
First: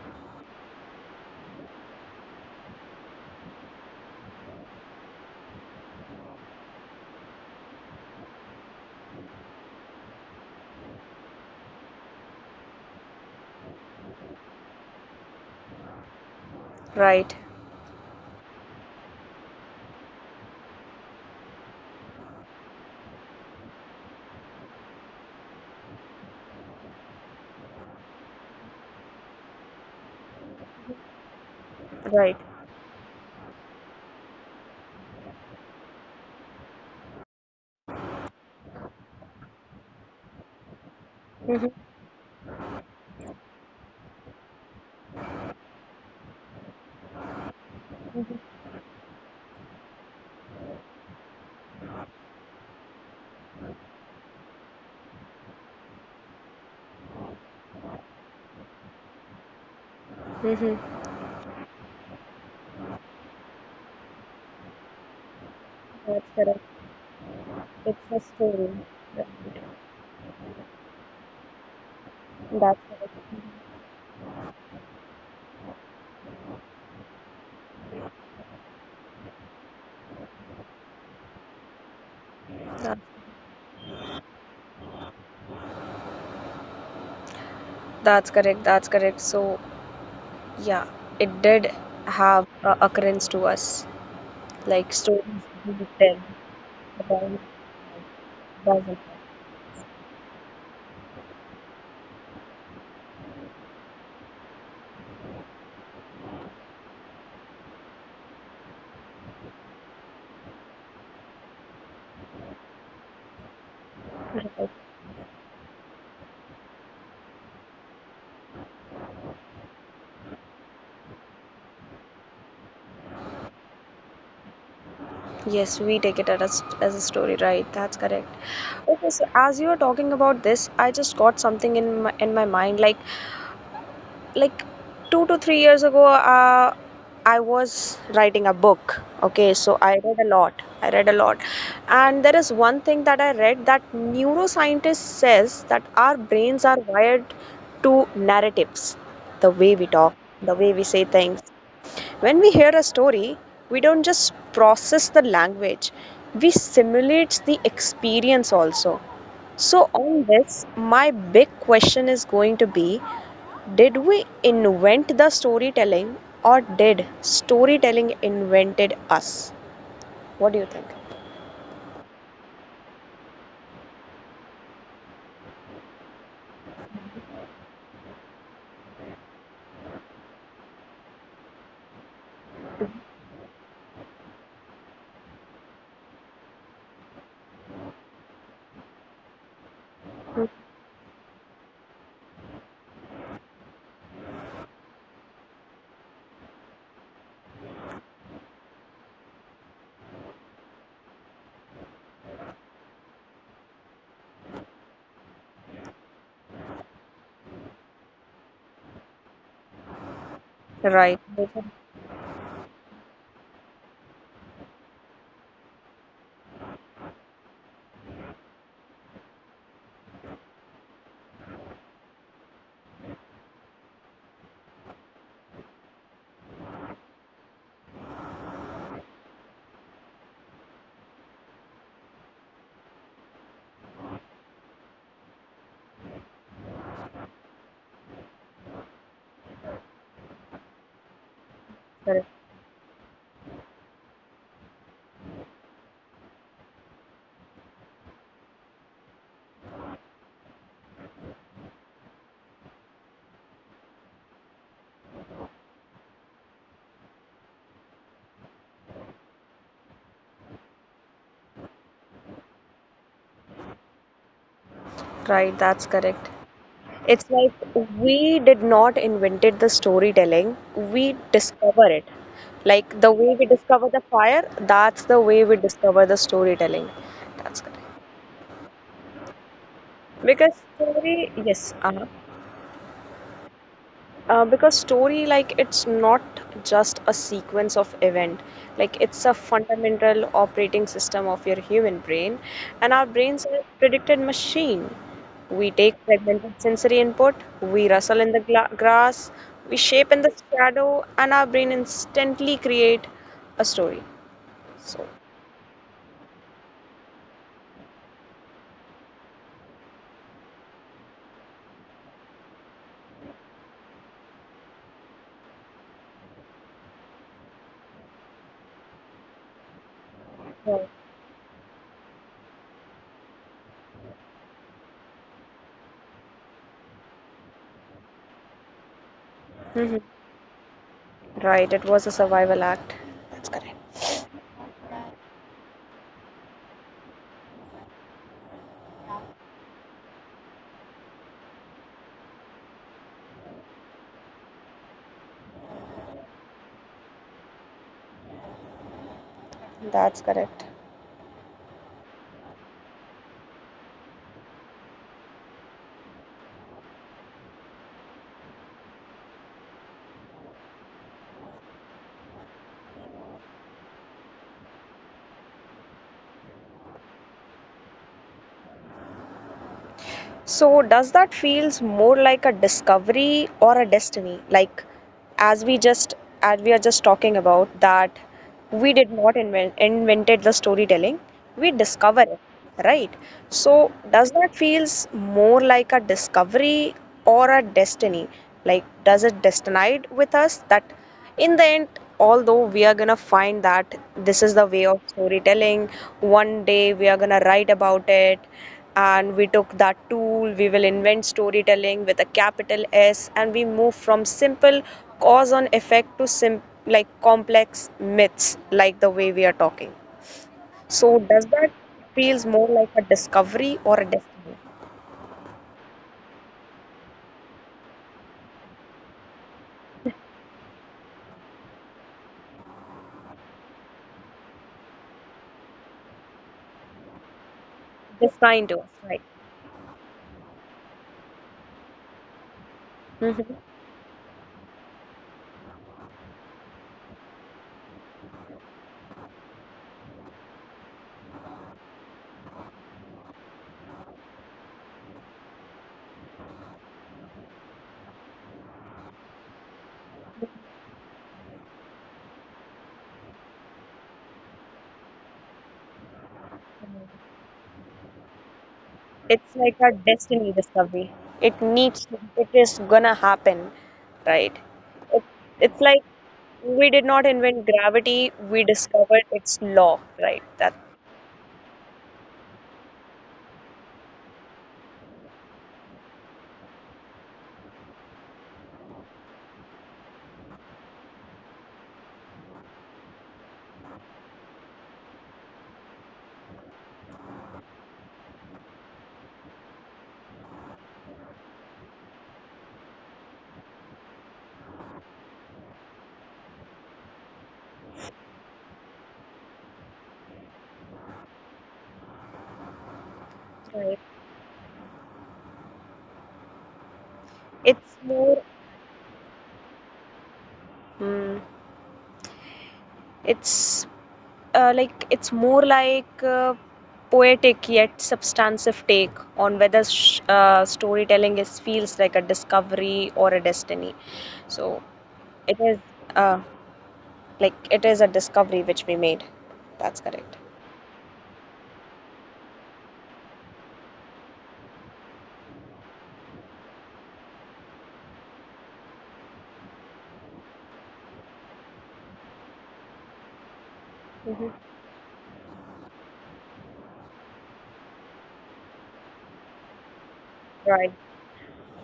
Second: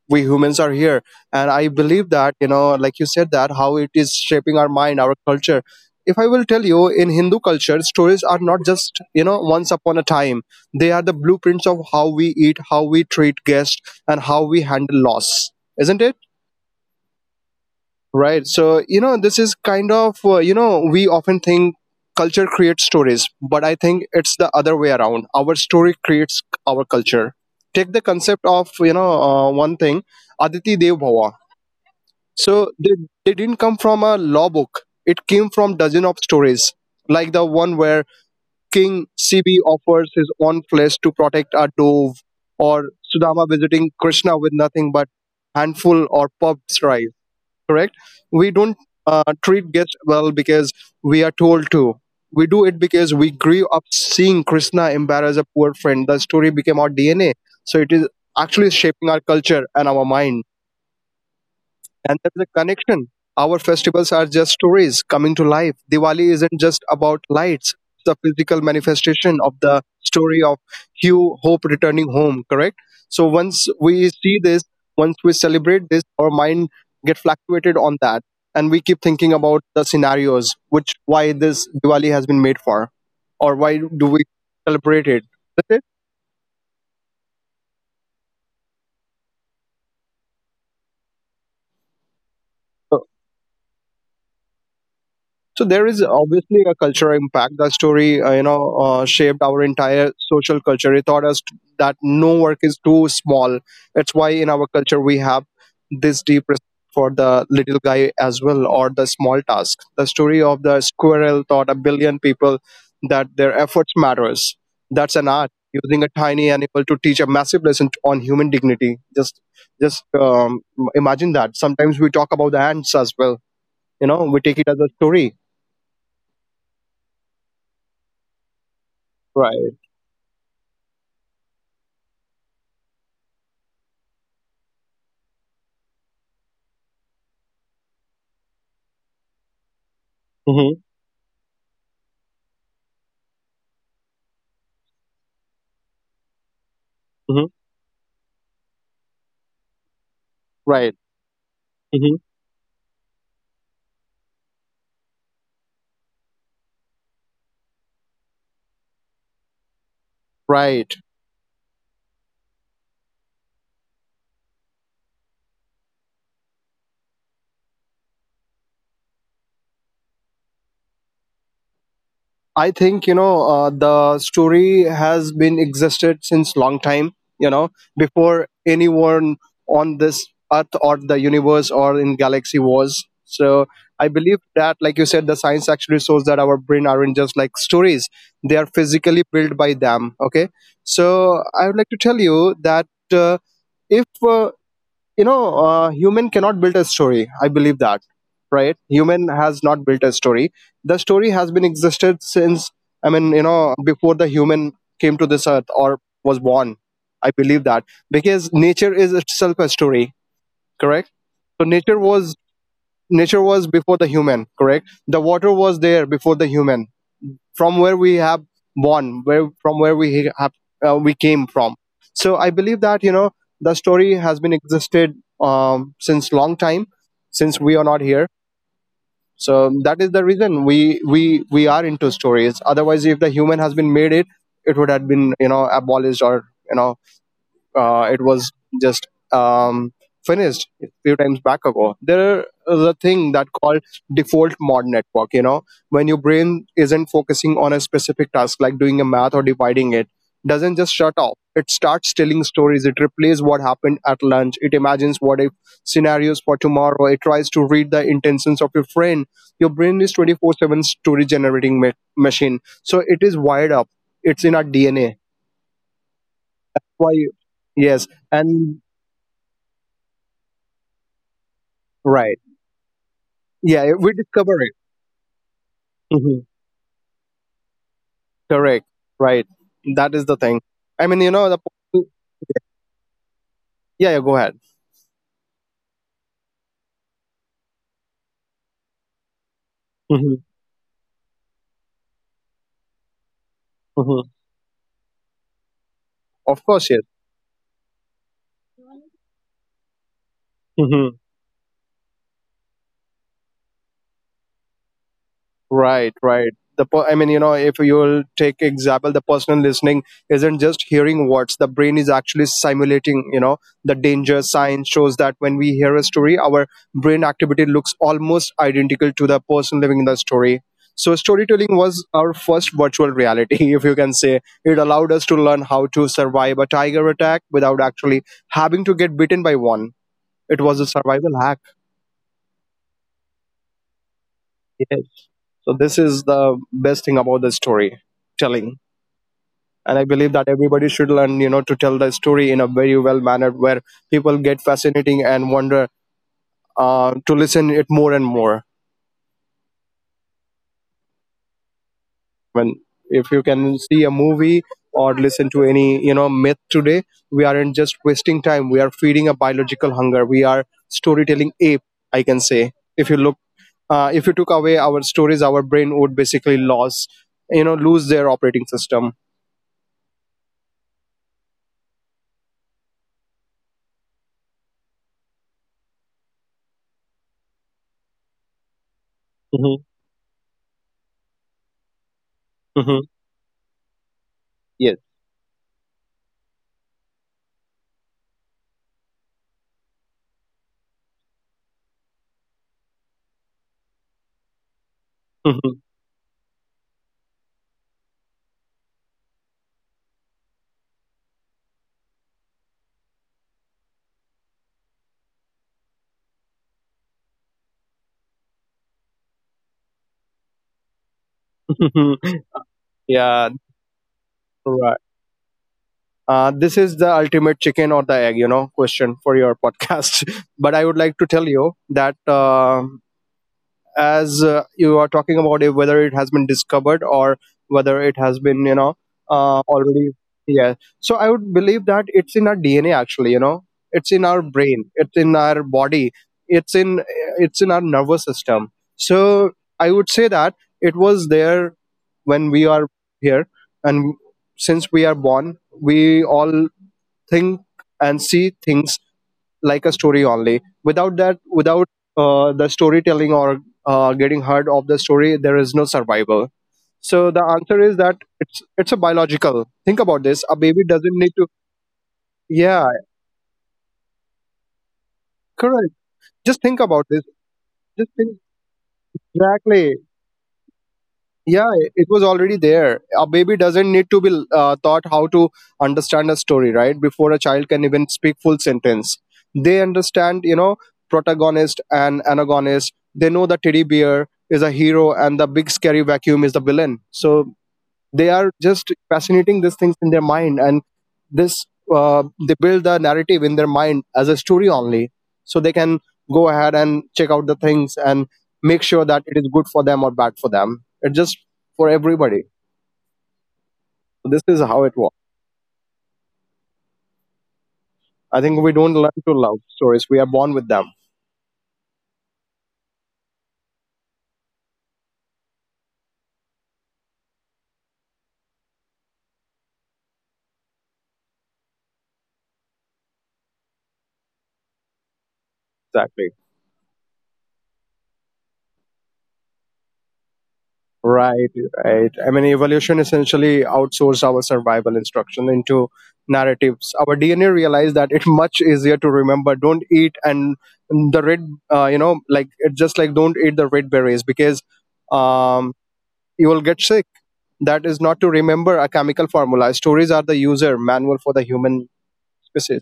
Speaker 1: we humans are here, and I believe that you know, like you said, that how it is shaping our mind, our culture. If I will tell you, in Hindu culture, stories are not just you know once upon a time. They are the blueprints of how we eat, how we treat guests, and how we handle loss. Isn't it?
Speaker 2: Right,
Speaker 1: Right. So, you know, this is kind of, you know, we often think culture creates stories, but I think it's the other way around. Our story creates our culture. Take the concept of, you know, one thing, Aditi Dev Bhava.
Speaker 2: right.
Speaker 1: So they didn't come from a law book. It came from dozen of stories, like the one where King CB offers his own flesh to protect a
Speaker 2: Mm-hmm,
Speaker 1: dove, or Sudama visiting Krishna with nothing but handful or puffed rice, correct? We don't Uh, treat guests well because we are told to. We do it because we grew up seeing Krishna embarrass a poor friend. The story became our DNA. So it is actually shaping our culture and our mind,
Speaker 2: mm-hmm, mm-hmm.
Speaker 1: and there's a connection. Our festivals are just stories coming to life. Diwali isn't just
Speaker 2: That's
Speaker 1: about
Speaker 2: correct.
Speaker 1: lights, it's a physical
Speaker 2: It's a
Speaker 1: manifestation
Speaker 2: story.
Speaker 1: of the story of Hugh Hope returning home, correct? So
Speaker 2: That's
Speaker 1: once
Speaker 2: correct.
Speaker 1: we see this, once we celebrate this, our mind get fluctuated on that. And we keep thinking about the scenarios, which why this Diwali has been made for, or why
Speaker 2: That's
Speaker 1: do we celebrate it? That's it.
Speaker 2: that's correct. That's correct. So, yeah, it did
Speaker 1: So
Speaker 2: have a occurrence to us,
Speaker 1: So there is
Speaker 2: like stories
Speaker 1: obviously a
Speaker 2: we
Speaker 1: cultural
Speaker 2: tell
Speaker 1: impact. That story, you
Speaker 2: about
Speaker 1: know, shaped our
Speaker 2: doesn't.
Speaker 1: entire social culture. It taught us that no work is too small. That's why in our culture we have this deep respect for the little guy as well, or the small task. The story of the squirrel taught a billion people that their efforts matters. That's an art using a tiny animal to teach a massive lesson on human dignity. Just imagine that. Sometimes we talk about the ants as well. You know, we take it as a story.
Speaker 2: Yes, we take it as a story, right? That's correct.
Speaker 1: Right.
Speaker 2: Okay, so as you were talking about this, I just got something in my mind. Like 2 to 3 years ago, I was writing a book. Okay, so
Speaker 1: Mm-hmm,
Speaker 2: I read a lot. And there is one thing that I read that neuroscientist says that our
Speaker 1: mm-hmm,
Speaker 2: brains are wired to narratives, the way we
Speaker 1: right.
Speaker 2: talk, the way we say
Speaker 1: Mm-hmm,
Speaker 2: things, when we hear a story, we don't just process the language, we simulate the experience also. So,
Speaker 1: right.
Speaker 2: on this, my big question is going to be: did we invent the storytelling or did storytelling invented us? What do you think?
Speaker 1: I think you know the story has been existed since long time. You know, before anyone on this earth or the universe or in galaxy was. So I believe that, like you said, the science actually shows that our brain aren't just like stories; they are physically built by them. Okay, so I would like to tell you that uh, if you know human cannot build a story, I believe that, right, human has not built a story. The story has been existed since, I mean, you know, before the human came to this earth or was born, I believe that, because nature is itself a story, correct? So
Speaker 2: Right.
Speaker 1: nature was before the human, correct? The water was there before the human, from where we have born, where from where we have we came from. So I believe that you know the story has been existed since long time, since we are not here. So that is the reason we are into stories. Otherwise, if the human has been made it, it would have been abolished or you know it was just um, finished a few times back ago. There is a
Speaker 2: Correct.
Speaker 1: thing that called default mode network. You know, when your brain isn't focusing on a specific task like doing a math or dividing it, doesn't just shut off. It starts telling stories. It replays what happened at lunch. It imagines what if scenarios for tomorrow. It tries to read the intentions of your friend. Your brain is 24/7 story generating machine. So it is wired up. It's in our DNA.
Speaker 2: Right, that's correct.
Speaker 1: Why? Yes,
Speaker 2: It's like
Speaker 1: and
Speaker 2: we did not invented the storytelling, we
Speaker 1: right.
Speaker 2: discover it. Like
Speaker 1: Yeah,
Speaker 2: the
Speaker 1: we
Speaker 2: way we
Speaker 1: discover it.
Speaker 2: discover the fire, that's the way we
Speaker 1: Hmm.
Speaker 2: discover the storytelling. That's correct.
Speaker 1: Correct. Right. That is the thing. I mean, you know,
Speaker 2: Because story, yes,
Speaker 1: yeah, yeah, go ahead.
Speaker 2: because story like it's not just a sequence of event, like it's a
Speaker 1: Hmm.
Speaker 2: fundamental operating system of your human brain, and our
Speaker 1: Hmm.
Speaker 2: brains are a predicted machine, we
Speaker 1: Of
Speaker 2: take
Speaker 1: course, yes.
Speaker 2: fragmented sensory input, we rustle in the grass, we shape in
Speaker 1: Mhm.
Speaker 2: the shadow, and our brain instantly create a story, so
Speaker 1: Right, right. I mean, you know, if you'll take example, the personal listening isn't just hearing words. The brain is actually simulating. You know, the danger sign shows that when we hear a story, our brain activity looks almost identical to the person living in the story. So
Speaker 2: yeah.
Speaker 1: storytelling was our first virtual reality, if you can say. It allowed us to learn how to survive a tiger attack without actually having to get bitten by one. It was a
Speaker 2: Mhm.
Speaker 1: survival hack.
Speaker 2: Right, it was a survival act, that's correct,
Speaker 1: Yes. So this is the best thing about the storytelling. And I believe that everybody should learn to tell the story in a very well manner where people get fascinating and wonder to listen it more and more.
Speaker 2: that's correct.
Speaker 1: When if you can see a movie or listen to any myth today, we aren't just wasting time, we are feeding a biological hunger, we are storytelling ape, I can say. If you look, if you took away our stories, our brain would basically lose, lose their operating system.
Speaker 2: So does that feels more like a discovery or a destiny? Like as we just, as we are just talking about that we
Speaker 1: Hmm.
Speaker 2: did not invented the storytelling, we
Speaker 1: Hmm.
Speaker 2: discover it, right? So
Speaker 1: Yes.
Speaker 2: does that feels more like a discovery or a destiny? Like does it destinate with us that in the end, although we are gonna find that this is the way of storytelling, one day we are gonna write about it, and we took that tool, we will invent storytelling with a capital s, and we move from simple cause and effect to like complex myths like the way we are talking, so does that feels
Speaker 1: Yeah.
Speaker 2: more like a discovery or a
Speaker 1: Right.
Speaker 2: destiny?
Speaker 1: This is the ultimate chicken or the egg, you know, question for your podcast. But I would like to tell you that as you are talking about it, whether it has been discovered or whether it has been, you know,
Speaker 2: This kind of right.
Speaker 1: already, yeah. So I would believe that it's in our DNA, actually, you know, it's in our
Speaker 2: Hmm.
Speaker 1: brain, it's in our body, it's in it's in our nervous system. So I would say that it was there when we are here, and since we are born, we all think and see things like a story only without that, without the storytelling or getting heard of the story, there is no survival. So the answer is that it's a biological. Think about
Speaker 2: It's
Speaker 1: this, a
Speaker 2: like a
Speaker 1: baby doesn't need
Speaker 2: destiny
Speaker 1: to,
Speaker 2: discovery. It
Speaker 1: yeah,
Speaker 2: needs to, it is gonna happen, right?
Speaker 1: correct,
Speaker 2: It,
Speaker 1: just
Speaker 2: it's
Speaker 1: think
Speaker 2: like
Speaker 1: about this,
Speaker 2: we did
Speaker 1: just
Speaker 2: not
Speaker 1: think,
Speaker 2: invent gravity, we
Speaker 1: exactly,
Speaker 2: discovered its law, right? That
Speaker 1: yeah, it was already there. A baby doesn't need to be taught how to understand a story. Right before a child can even speak full sentence, they understand, you know, protagonist and antagonist. They know the teddy bear is a hero and the big scary vacuum is the villain. So they are just fascinating these things in their mind, and this, they build the narrative in their mind as a story only, so they can go ahead and check out the things and make sure that it is good for them or bad for them. It just, for everybody, this is how
Speaker 2: right.
Speaker 1: it works. I think we
Speaker 2: It's
Speaker 1: don't learn to
Speaker 2: more,
Speaker 1: love stories, we are born with them.
Speaker 2: mm, it's like it's more like poetic yet substantive take on whether storytelling is feels like a discovery or a destiny, so
Speaker 1: Exactly.
Speaker 2: it is, uh, like it is a discovery which we made. That's correct.
Speaker 1: Right, right. I mean, evolution essentially outsourced our survival instruction into narratives. Our DNA realized that it's much easier to remember. Don't eat and the red, you know, like it's just like don't eat the red berries because
Speaker 2: Hmm.
Speaker 1: um, you will get sick. That is not to remember a chemical formula. Stories are the user manual for the human
Speaker 2: Right.
Speaker 1: species.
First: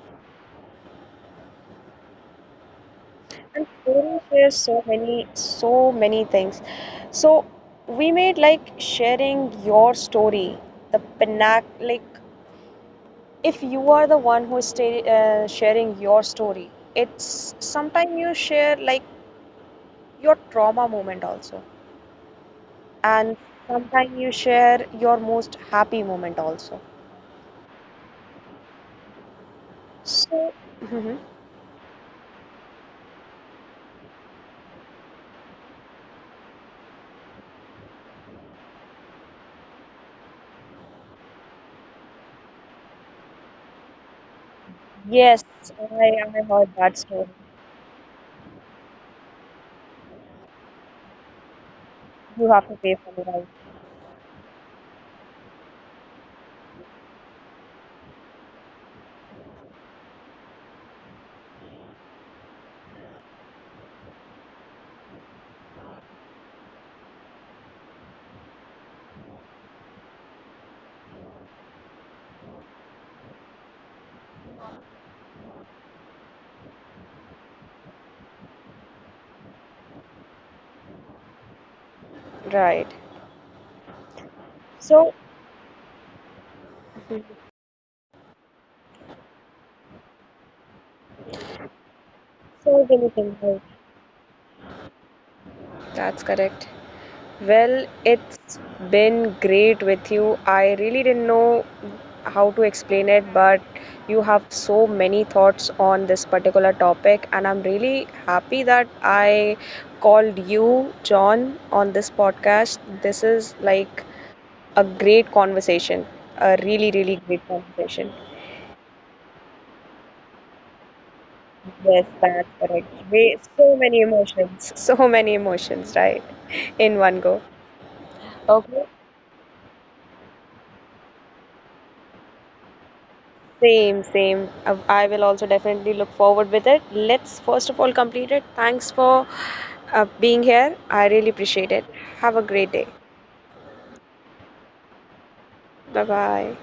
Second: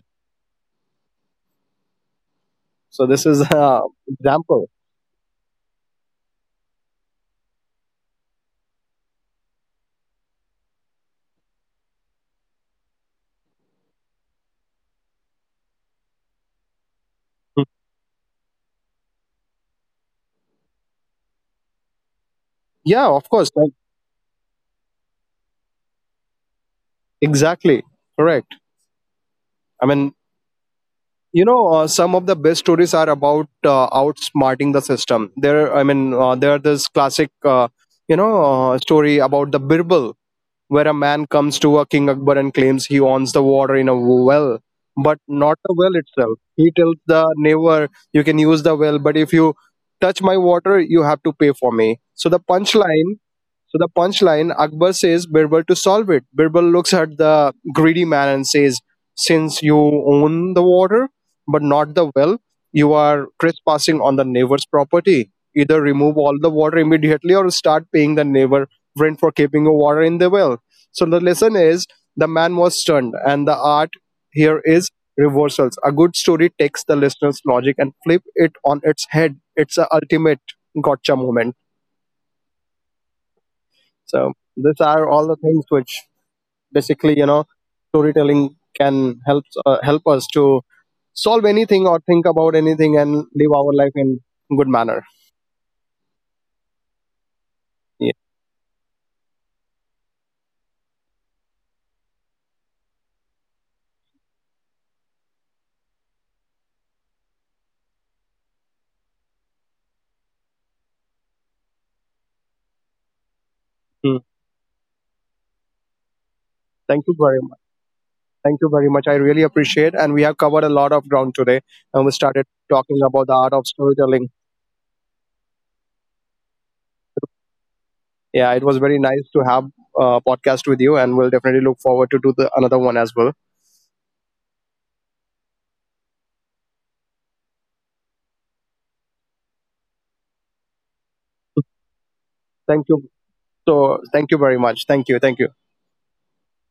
Speaker 1: So this is
Speaker 2: And
Speaker 1: an
Speaker 2: sharing shares
Speaker 1: example.
Speaker 2: so many, so many things. So we made like sharing your story, the panac, like if you are the one who is sharing your story, it's sometimes you share like your trauma moment also,
Speaker 1: Yeah, of
Speaker 2: and
Speaker 1: course. Like,
Speaker 2: sometimes you share your most happy moment also.
Speaker 1: exactly. Correct. I mean,
Speaker 2: So, Mhm.
Speaker 1: some of the best stories are about outsmarting the system. There, I mean, there are this classic story about the Birbal, where a man comes to a king Akbar and claims he owns the water in a well, but
Speaker 2: Yes,
Speaker 1: not the well itself.
Speaker 2: I heard
Speaker 1: He
Speaker 2: that
Speaker 1: tells the
Speaker 2: story.
Speaker 1: neighbor, you can use the well, but if you touch my water, you have to pay for me. so the
Speaker 2: You have to pay for
Speaker 1: punchline
Speaker 2: the ride.
Speaker 1: so the punchline, Akbar says Birbal to solve it. Birbal looks at the greedy man and says, since you own the water, but not the well, you are trespassing on the neighbor's property. Either remove all the water immediately or start paying the neighbor rent for keeping your water in the well. So the lesson is, the man was stunned, and the art here is reversals. A good story takes the listener's logic and flip it on its head. It's an ultimate gotcha moment.
Speaker 2: Right.
Speaker 1: So these
Speaker 2: So,
Speaker 1: are all the things which basically, you
Speaker 2: Mhm.
Speaker 1: know, storytelling can help, help us to solve anything or think about
Speaker 2: So
Speaker 1: anything
Speaker 2: many
Speaker 1: and
Speaker 2: things.
Speaker 1: live
Speaker 2: Right?
Speaker 1: our life in good manner.
Speaker 2: That's correct. Well,
Speaker 1: Yeah.
Speaker 2: it's been great with you. I really didn't know how to explain it, but you have so many thoughts on this particular topic, and I'm really happy that I called you, John, on this podcast. This is like
Speaker 1: Hmm.
Speaker 2: a great conversation, a really,
Speaker 1: Thank you
Speaker 2: really
Speaker 1: very
Speaker 2: great
Speaker 1: much.
Speaker 2: conversation.
Speaker 1: Thank you very much. I really appreciate, and we have covered a lot of ground today, and we
Speaker 2: Yes,
Speaker 1: started
Speaker 2: that's correct.
Speaker 1: talking about the
Speaker 2: Way,
Speaker 1: art of
Speaker 2: so many
Speaker 1: storytelling.
Speaker 2: emotions, so many emotions, right? In one go.
Speaker 1: Yeah, it was
Speaker 2: Okay.
Speaker 1: very nice to have a podcast with you, and we'll definitely look forward to do the another one as well.
Speaker 2: Same, same. I will also definitely look forward with it. Let's first of all complete it. Thanks for being here. I really appreciate it. Have a great
Speaker 1: Thank
Speaker 2: day.
Speaker 1: you. So, thank you very much. Thank you. Thank you.
Speaker 2: Bye bye.